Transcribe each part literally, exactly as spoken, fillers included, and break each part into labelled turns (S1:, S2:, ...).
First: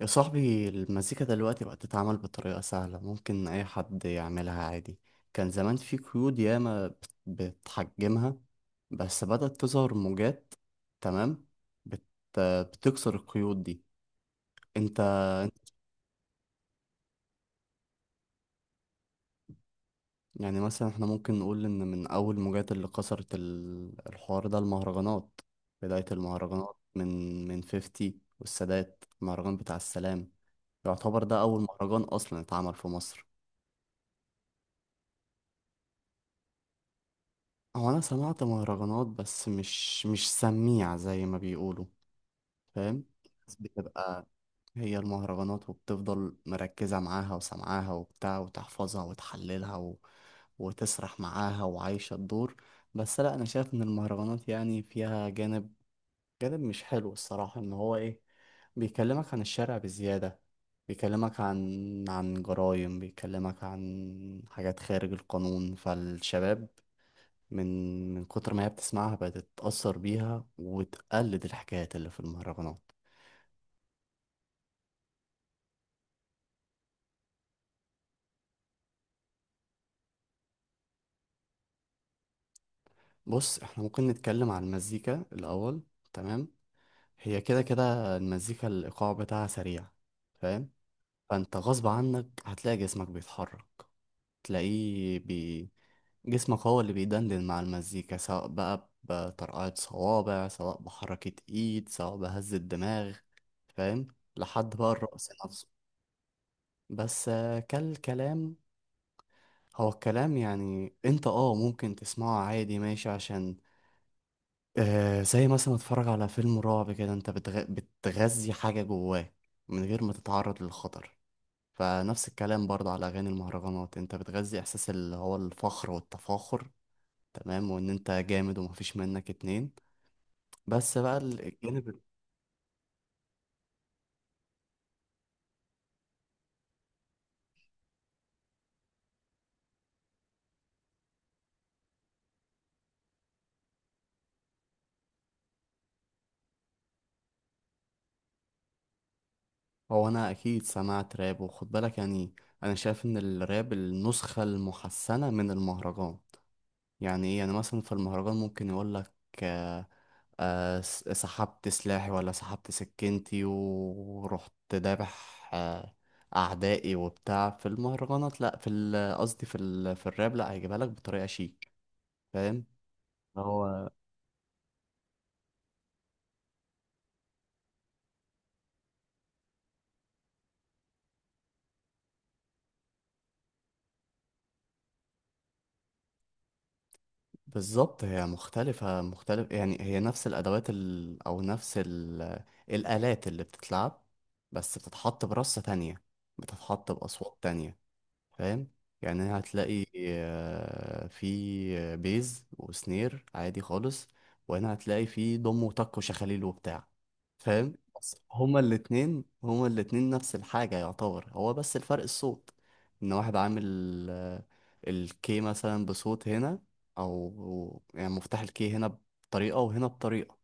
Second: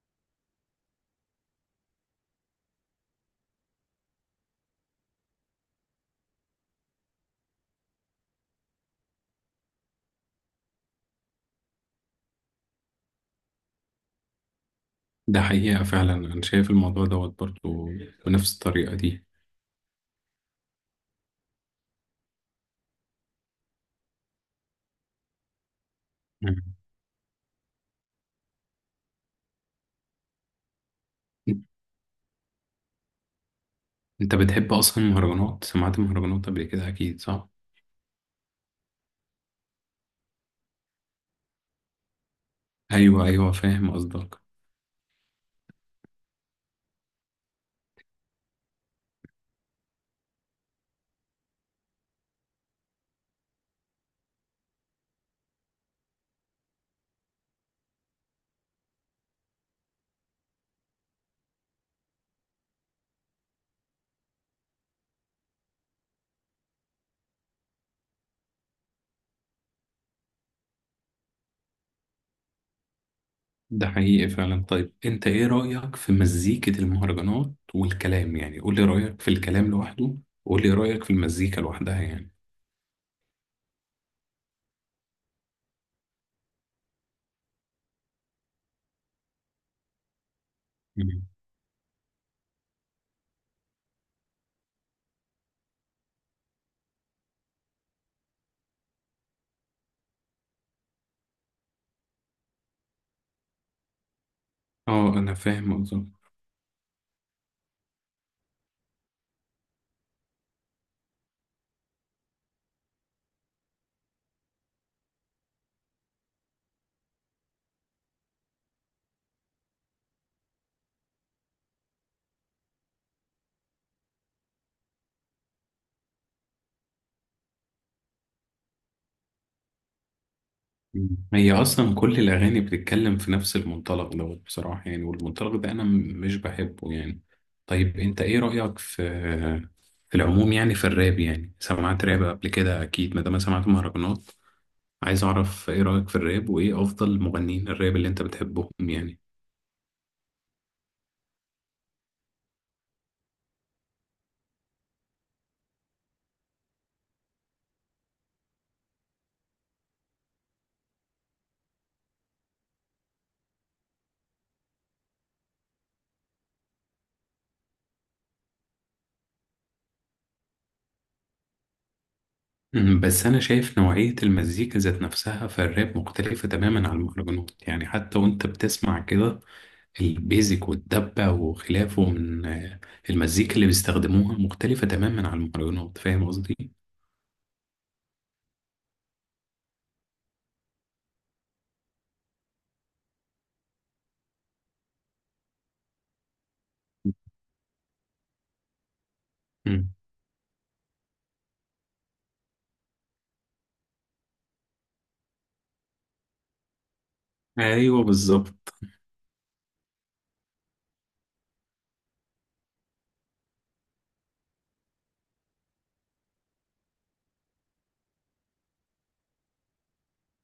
S1: يا صاحبي المزيكا دلوقتي بقت تتعمل بطريقة سهلة، ممكن أي حد يعملها عادي. كان زمان في قيود ياما بت- بتحجمها، بس بدأت تظهر موجات. تمام. بت... بتكسر القيود دي. انت
S2: ده حقيقة فعلا أنا شايف الموضوع دوت برضه بنفس الطريقة دي.
S1: يعني مثلا احنا ممكن نقول ان من أول موجات اللي كسرت ال- الحوار ده المهرجانات. بداية المهرجانات
S2: مم.
S1: من من خمسين. والسادات المهرجان بتاع السلام، يعتبر ده أول مهرجان أصلا اتعمل في مصر.
S2: أنت بتحب أصلا المهرجانات، سمعت مهرجانات قبل كده أكيد، صح؟
S1: هو انا سمعت مهرجانات بس مش مش سميع زي ما بيقولوا. فاهم.
S2: أيوه أيوه،
S1: بس
S2: فاهم
S1: بتبقى
S2: قصدك.
S1: هي المهرجانات، وبتفضل مركزة معاها وسمعاها وبتاع، وتحفظها وتحللها و... وتسرح معاها وعايشة الدور. بس لا، انا شايف ان المهرجانات يعني فيها جانب، جانب مش حلو الصراحة. ان هو ايه؟ بيكلمك عن الشارع بزيادة، بيكلمك عن عن جرائم، بيكلمك عن حاجات خارج القانون. فالشباب من من كتر ما هي بتسمعها بقت تتأثر بيها، وتقلد الحكايات اللي في المهرجانات.
S2: ده حقيقي فعلا. طيب أنت إيه رأيك في مزيكة المهرجانات والكلام؟ يعني قول لي رأيك في الكلام لوحده، وقول لي رأيك في المزيكا لوحدها يعني.
S1: بص، احنا ممكن نتكلم عن المزيكا الأول. تمام. هي كده كده المزيكا الإيقاع بتاعها سريع. فاهم.
S2: مم.
S1: فأنت غصب عنك هتلاقي جسمك بيتحرك، تلاقيه بي... جسمك هو اللي بيدندن مع المزيكا، سواء بقى بطرقعة صوابع، سواء بحركة ايد، سواء بهز الدماغ. فاهم. لحد بقى
S2: أه
S1: الرقص
S2: أنا
S1: نفسه.
S2: فاهم قصدك.
S1: بس آه، كالكلام، هو الكلام يعني انت اه ممكن تسمعه عادي ماشي، عشان آه زي مثلا اتفرج على فيلم رعب كده، انت بتغ... بتغذي حاجة جواك من غير ما تتعرض للخطر. فنفس الكلام برضه على أغاني المهرجانات، انت بتغذي احساس اللي هو الفخر والتفاخر، تمام، وان انت جامد ومفيش منك اتنين. بس بقى
S2: مم.
S1: ال-
S2: هي اصلا
S1: الجانب،
S2: كل الاغاني بتتكلم في نفس المنطلق دوت بصراحه يعني، والمنطلق ده انا م- مش بحبه يعني. طيب انت ايه رايك في في العموم؟ يعني في الراب، يعني سمعت راب قبل كده اكيد ما دام سمعت مهرجانات. عايز اعرف ايه رايك في الراب، وايه افضل مغنيين الراب اللي انت بتحبهم يعني.
S1: هو انا اكيد سمعت راب، وخد بالك يعني، انا شايف ان الراب النسخة المحسنة من المهرجان. يعني ايه؟ يعني مثلا في المهرجان ممكن يقولك آه، س- سحبت سلاحي، ولا سحبت سكينتي ورحت دابح آه، أعدائي وبتاع، في المهرجانات. لأ، في ال- قصدي في ال... في الراب لأ، هيجيبها لك بطريقة شيك. فاهم.
S2: مم، بس انا شايف
S1: هو
S2: نوعيه المزيكا ذات نفسها في الراب مختلفه تماما عن المهرجانات، يعني حتى وانت بتسمع كده البيزك والدبة وخلافه من آه، المزيكا اللي بيستخدموها مختلفة تماما عن المهرجانات، فاهم قصدي؟
S1: بالظبط هي مختلفة، مختلف يعني هي نفس الأدوات ال... أو نفس ال... الآلات اللي بتتلعب، بس بتتحط برصة تانية، بتتحط بأصوات تانية. فاهم. يعني هتلاقي
S2: مم.
S1: آه، في بيز وسنير عادي خالص، وهنا هتلاقي في ضم وتك وشخاليل وبتاع. فاهم.
S2: ايوه
S1: بس هما
S2: بالظبط.
S1: الاتنين هما الاتنين نفس الحاجة يعتبر، هو بس الفرق الصوت. ان واحد عامل آه، الكي مثلا بصوت هنا، او يعني مفتاح الكي هنا بطريقة، وهنا بطريقة.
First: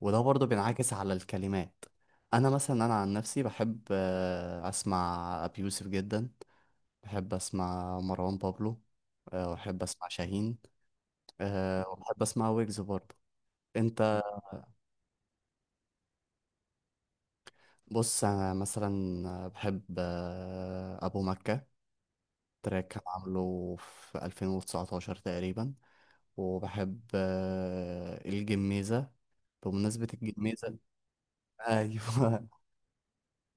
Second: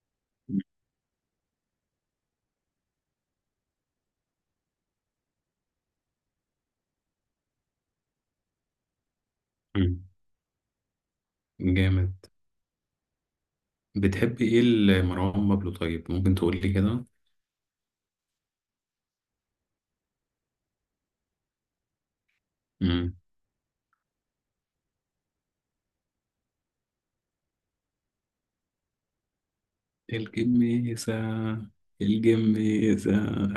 S1: وده برضه بينعكس على الكلمات. انا مثلا انا عن نفسي بحب آه، اسمع ابي يوسف جدا. بحب اسمع مروان بابلو، آه، وأحب
S2: مم.
S1: أسمع شاهين، آه،
S2: جامد.
S1: وبحب أسمع ويجز برضه. أنت
S2: بتحب ايه لمروان بابلو؟ طيب ممكن تقول لي كده.
S1: بص، أنا مثلا بحب آه، أبو مكة. تراك كان
S2: مم.
S1: عامله في ألفين وتسعة عشر تقريبا. وبحب آه، الجميزة. بمناسبة الجميزة.
S2: الجميسة.
S1: أيوه.
S2: الجميسة.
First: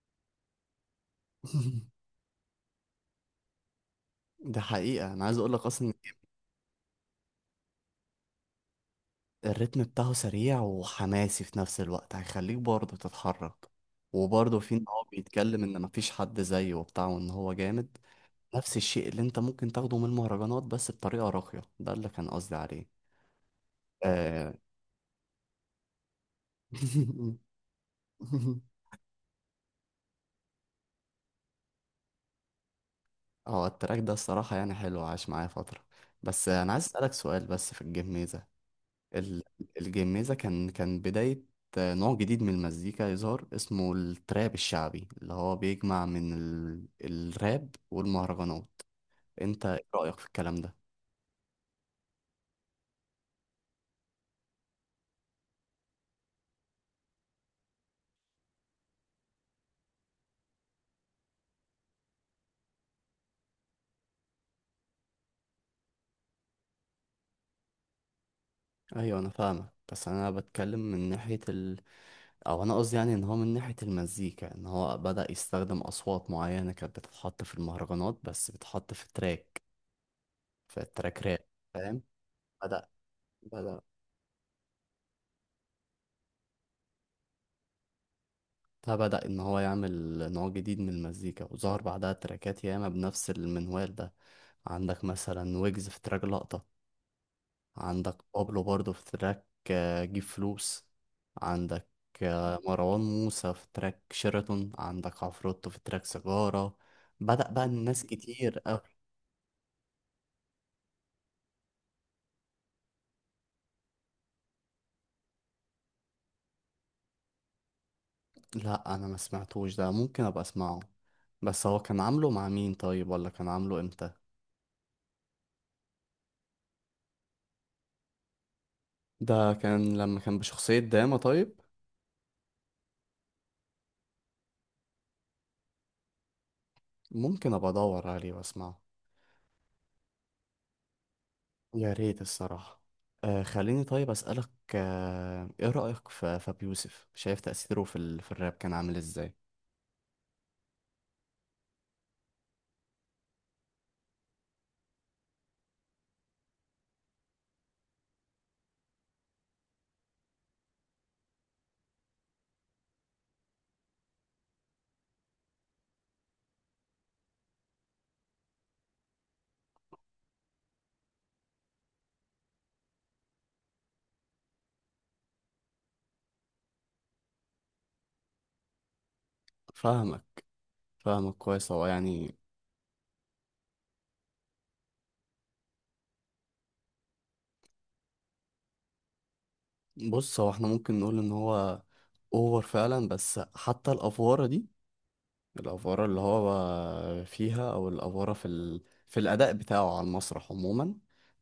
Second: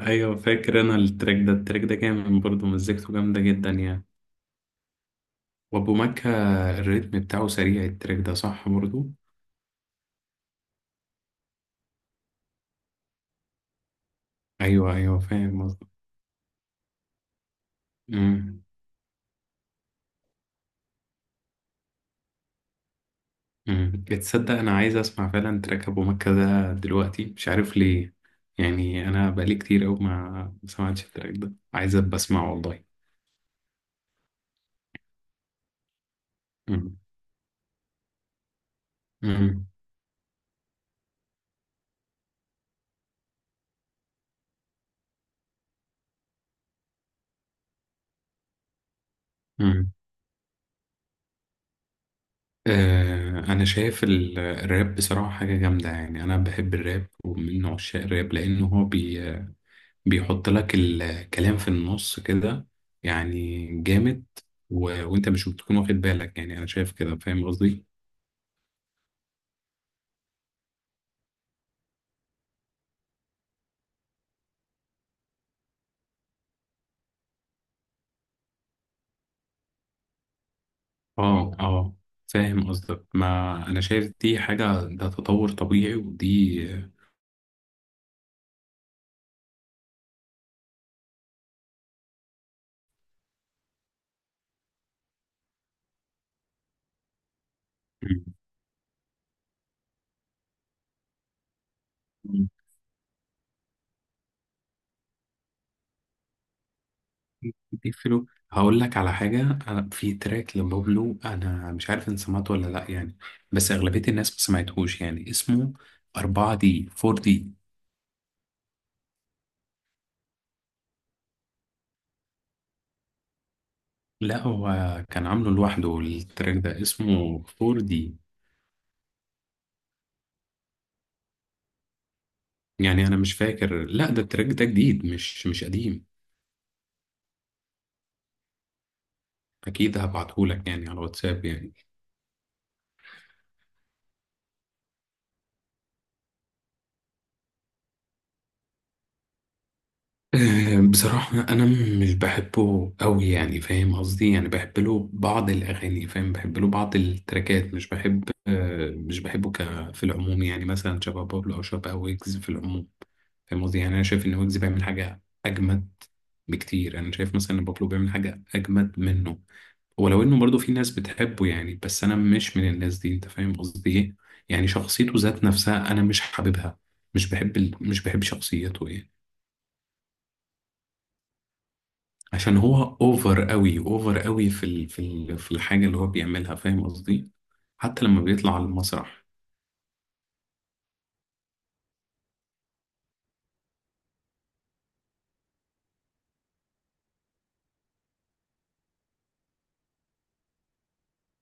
S2: ايوه فاكر انا التراك ده، التراك ده جامد برضه، مزيكته جامدة جدا يعني.
S1: ده حقيقة أنا عايز أقول لك أصلا،
S2: وابو مكة، الريتم بتاعه سريع التراك ده، صح برضه؟
S1: الريتم بتاعه سريع وحماسي في نفس الوقت، هيخليك برضه تتحرك. وبرضه في ان
S2: ايوه
S1: هو
S2: ايوه، فاهم
S1: بيتكلم ان مفيش حد زيه وبتاع، وان هو جامد.
S2: قصدك.
S1: نفس الشيء اللي انت ممكن تاخده من المهرجانات، بس بطريقة راقية. ده اللي كان قصدي عليه.
S2: مم.
S1: آه.
S2: بتصدق انا عايز اسمع فعلا تراك ابو مكة ده دلوقتي، مش عارف ليه. يعني انا بقالي كتير قوي ما ما سمعتش التراك ده، عايز ابقى اسمعه والله.
S1: هو التراك ده الصراحة يعني حلو، عاش معايا فترة. بس انا عايز
S2: مم.
S1: اسألك سؤال. بس في الجيم ميزة، ال-
S2: مم.
S1: الجميزة، كان كان بداية نوع جديد من المزيكا يظهر، اسمه التراب الشعبي، اللي هو بيجمع من ال... الراب والمهرجانات. انت ايه
S2: مم.
S1: رأيك في الكلام ده؟
S2: آه انا شايف ال- الراب بصراحة حاجة جامدة يعني، انا بحب الراب ومن عشاق الراب، لانه هو بي بيحط لك الكلام في النص كده، يعني جامد. و... وانت مش بتكون واخد بالك يعني، انا شايف كده، فاهم قصدي؟
S1: ايوه، انا فاهمك، بس انا بتكلم من ناحية ال... او انا قصدي يعني ان هو من ناحية المزيكا، ان هو بدأ يستخدم اصوات معينة كانت بتتحط في المهرجانات، بس بتتحط في تراك، في تراك راب.
S2: اه اه،
S1: فاهم؟
S2: فاهم
S1: بدأ
S2: قصدك، ما
S1: بدأ
S2: انا شايف دي حاجة، ده تطور طبيعي ودي.
S1: فبدأ إن هو يعمل نوع جديد من المزيكا، وظهر بعدها تراكات ياما بنفس المنوال ده. عندك مثلا ويجز في تراك لقطة، عندك بابلو برضه في تراك آه، جيب فلوس، عندك
S2: مم.
S1: آه، مروان موسى في تراك شيراتون، عندك عفروتو في تراك سيجارة. بدأ بقى
S2: دي
S1: الناس
S2: فلو.
S1: كتير أوي.
S2: هقول لك على حاجة. أنا في تراك لبابلو أنا مش عارف إن سمعته ولا لأ يعني، بس أغلبية الناس ما سمعتهوش يعني، اسمه فور دي. فور دي.
S1: لا، أنا ما سمعتوش ده، ممكن أبقى أسمعه. بس هو كان عامله مع مين طيب؟ ولا كان عامله إمتى؟
S2: لا هو كان عامله لوحده، التراك ده اسمه فور دي
S1: ده كان لما كان بشخصية داما طيب.
S2: يعني. أنا مش فاكر، لا ده التراك ده جديد، مش مش قديم.
S1: ممكن أبقى أدور عليه وأسمعه.
S2: أكيد هبعتهولك يعني على واتساب يعني.
S1: يا ريت الصراحة. آه خليني طيب أسألك، آه إيه رأيك في فابي يوسف؟ شايف تأثيره في, ال... في الراب كان عامل إزاي؟
S2: أه، بصراحة أنا مش بحبه أوي يعني، فاهم قصدي؟ يعني بحب له بعض الأغاني، فاهم، بحب له بعض التراكات، مش بحب آه، مش بحبه، ك في العموم يعني مثلا شبه بابلو أو شبه ويجز في العموم، فاهم قصدي؟ يعني أنا شايف إن ويجز بيعمل حاجة أجمد بكتير، أنا شايف مثلا إن بابلو بيعمل حاجة أجمد منه، ولو إنه برضه في ناس بتحبه يعني، بس أنا مش من الناس دي، أنت فاهم قصدي إيه. يعني شخصيته ذات نفسها أنا مش حاببها، مش بحب ال... مش بحب شخصيته يعني.
S1: فاهمك. فاهمك كويس. هو يعني
S2: عشان هو اوفر قوي، اوفر قوي في ال... في ال... في الحاجه اللي هو بيعملها، فاهم قصدي؟ حتى لما بيطلع على المسرح.
S1: بص، هو احنا ممكن نقول إن هو أوفر فعلا، بس حتى الأفوارة دي، الأفورة اللي هو فيها، أو الأفورة في ال... في الأداء بتاعه على المسرح عموما،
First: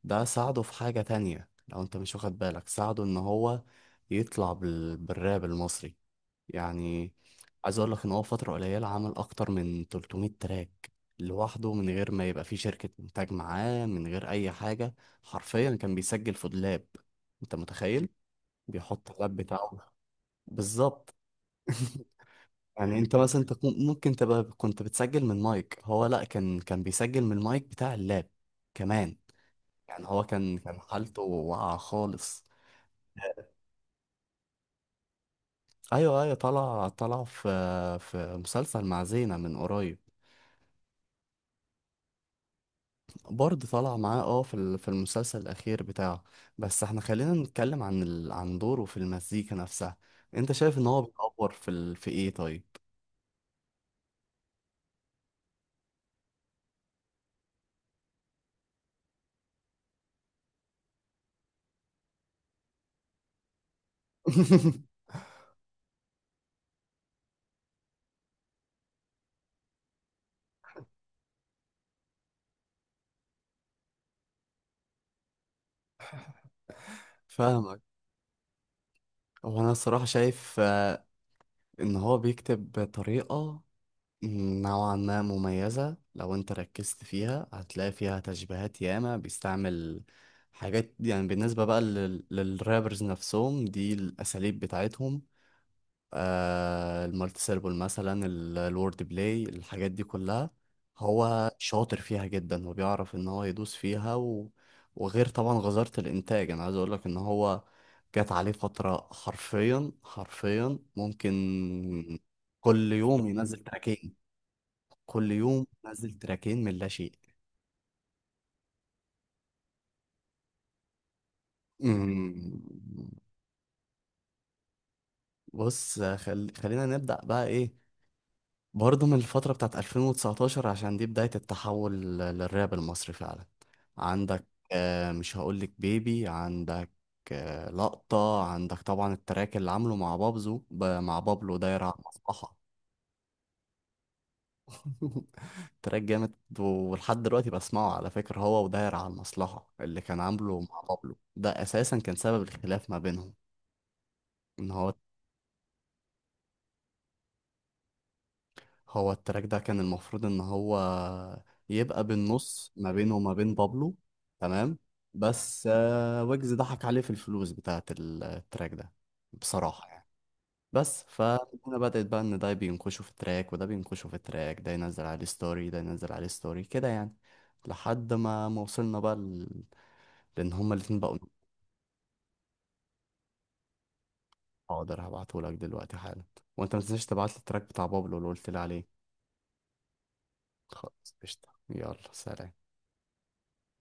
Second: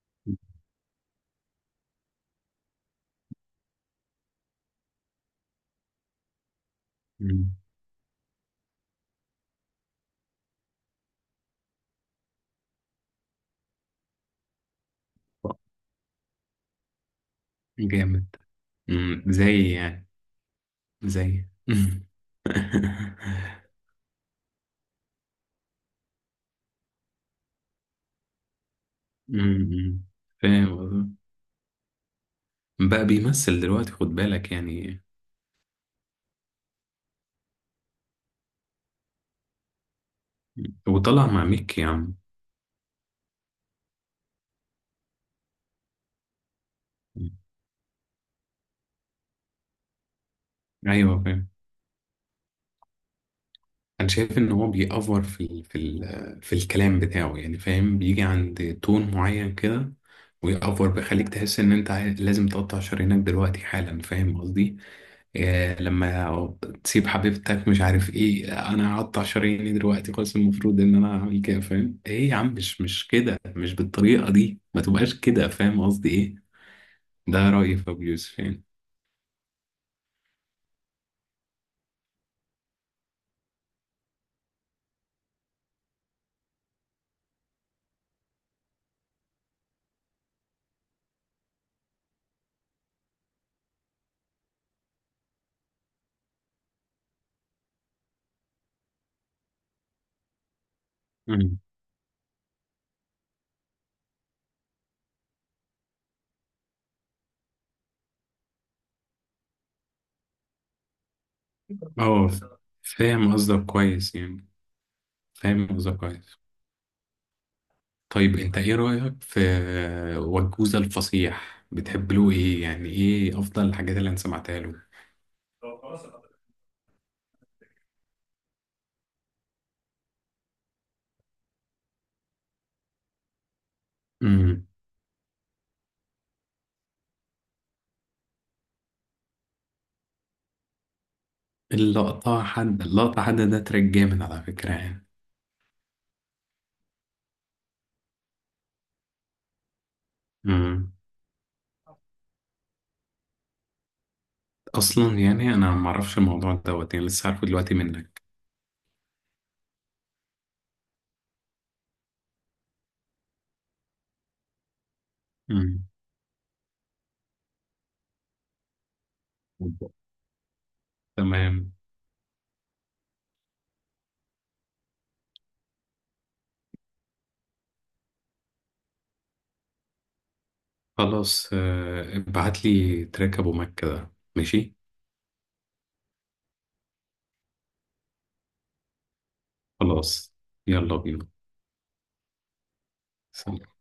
S1: ده ساعده في حاجة تانية لو أنت مش واخد بالك. ساعده إن هو يطلع بال... بالراب المصري. يعني
S2: مم.
S1: عايز أقول لك إن هو فترة قليلة عمل أكتر من ثلاثمائة تراك لوحده، من غير ما يبقى فيه شركة إنتاج معاه، من غير أي حاجة. حرفيا كان بيسجل في دولاب. أنت متخيل؟
S2: جامد.
S1: بيحط
S2: مم.
S1: اللاب
S2: زي
S1: بتاعه.
S2: يعني،
S1: بالظبط.
S2: زي
S1: يعني انت مثلا انت كون- ممكن تبقى كنت بتسجل من مايك. هو لا، كان كان بيسجل من المايك بتاع اللاب كمان.
S2: مم.
S1: يعني هو كان
S2: فاهم
S1: كان
S2: قصدي،
S1: حالته واقعة خالص.
S2: بقى بيمثل دلوقتي خد بالك يعني.
S1: ايوه ايوه، طلع طلع في في مسلسل مع زينة من قريب.
S2: وطلع مع ميكي يا عم.
S1: برضه طلع معاه اه في ال- في المسلسل الاخير بتاعه. بس احنا خلينا نتكلم عن ال... عن دوره في المزيكا نفسها. انت شايف ان هو
S2: ايوه فاهم،
S1: بيتطور في ال... في ايه طيب؟
S2: انا شايف ان هو بيأفور في ال في ال في الكلام بتاعه يعني، فاهم، بيجي عند تون معين كده ويأفور، بيخليك تحس ان انت عايز- لازم تقطع شرايينك دلوقتي حالا، فاهم قصدي؟ إيه لما تسيب حبيبتك، مش عارف ايه، انا هقطع شراييني دلوقتي خلاص، المفروض ان انا اعمل كده؟ فاهم ايه يا عم، مش مش كده، مش بالطريقة دي، ما تبقاش كده، فاهم قصدي ايه؟ ده رأيي
S1: فاهمك.
S2: في ابو يوسف يعني.
S1: هو انا الصراحة شايف آه، ان هو بيكتب بطريقة نوعا ما مميزة، لو انت ركزت فيها هتلاقي فيها تشبيهات ياما بيستعمل. حاجات يعني بالنسبة بقى لل... للرابرز نفسهم، دي الأساليب بتاعتهم. آه المالتي سيربل مثلا، ال- الورد بلاي، الحاجات دي كلها هو
S2: مم.
S1: شاطر فيها جدا، وبيعرف ان هو يدوس فيها و... وغير طبعا غزارة الإنتاج. أنا عايز أقولك إن هو جات عليه فترة، حرفيا حرفيا ممكن
S2: اه
S1: كل يوم
S2: فاهم
S1: ينزل
S2: قصدك
S1: تراكين.
S2: كويس يعني،
S1: كل يوم
S2: فاهم قصدك
S1: نزل
S2: كويس.
S1: تراكين من لا شيء.
S2: طيب انت ايه رأيك في وجوزة الفصيح؟ بتحب له
S1: أمم،
S2: ايه يعني؟ ايه افضل الحاجات اللي انا سمعتها له؟
S1: بص خل... خلينا نبدأ بقى ايه، برضه من الفترة بتاعت ألفين وتسعة عشر، عشان دي بداية التحول لل- للراب المصري فعلا. عندك
S2: امم.
S1: آه، مش هقولك بيبي. عندك آه لقطة. عندك طبعا التراك اللي عامله مع بابزو ب... مع بابلو، دايرة على
S2: اللقطة
S1: المصلحة.
S2: حد، اللقطة حد ده تراك جامد على فكرة يعني.
S1: تراك جامد، ولحد دلوقتي بسمعه على فكرة. هو وداير على المصلحة اللي كان عامله مع
S2: امم.
S1: بابلو ده، أساسا كان سبب الخلاف ما بينهم. ان هو
S2: اصلا يعني انا ما اعرفش الموضوع دوت يعني، لسه عارفه دلوقتي منك.
S1: هو التراك ده كان المفروض ان هو يبقى بالنص ما بينه وما بين بابلو. تمام. بس
S2: امم.
S1: آه، ويجز ضحك عليه في الفلوس بتاعت ال- التراك ده، بصراحة يعني. بس
S2: تمام.
S1: فهنا بدأت بقى، ان ده بينكشوا في التراك، وده بينكشوا في التراك، ده ينزل عليه ستوري، ده ينزل عليه ستوري كده يعني، لحد ما ما وصلنا بقى ل... لان هما الاتنين بقوا.
S2: خلاص آه، ابعت لي تراك ابو مكة ده ماشي.
S1: حاضر، هبعتهولك دلوقتي حالا. وانت ما تنساش تبعت لي التراك بتاع بابلو اللي قلت لي عليه.
S2: خلاص، يلا
S1: خلاص
S2: بينا.
S1: قشطة، يلا سلام.
S2: سلام.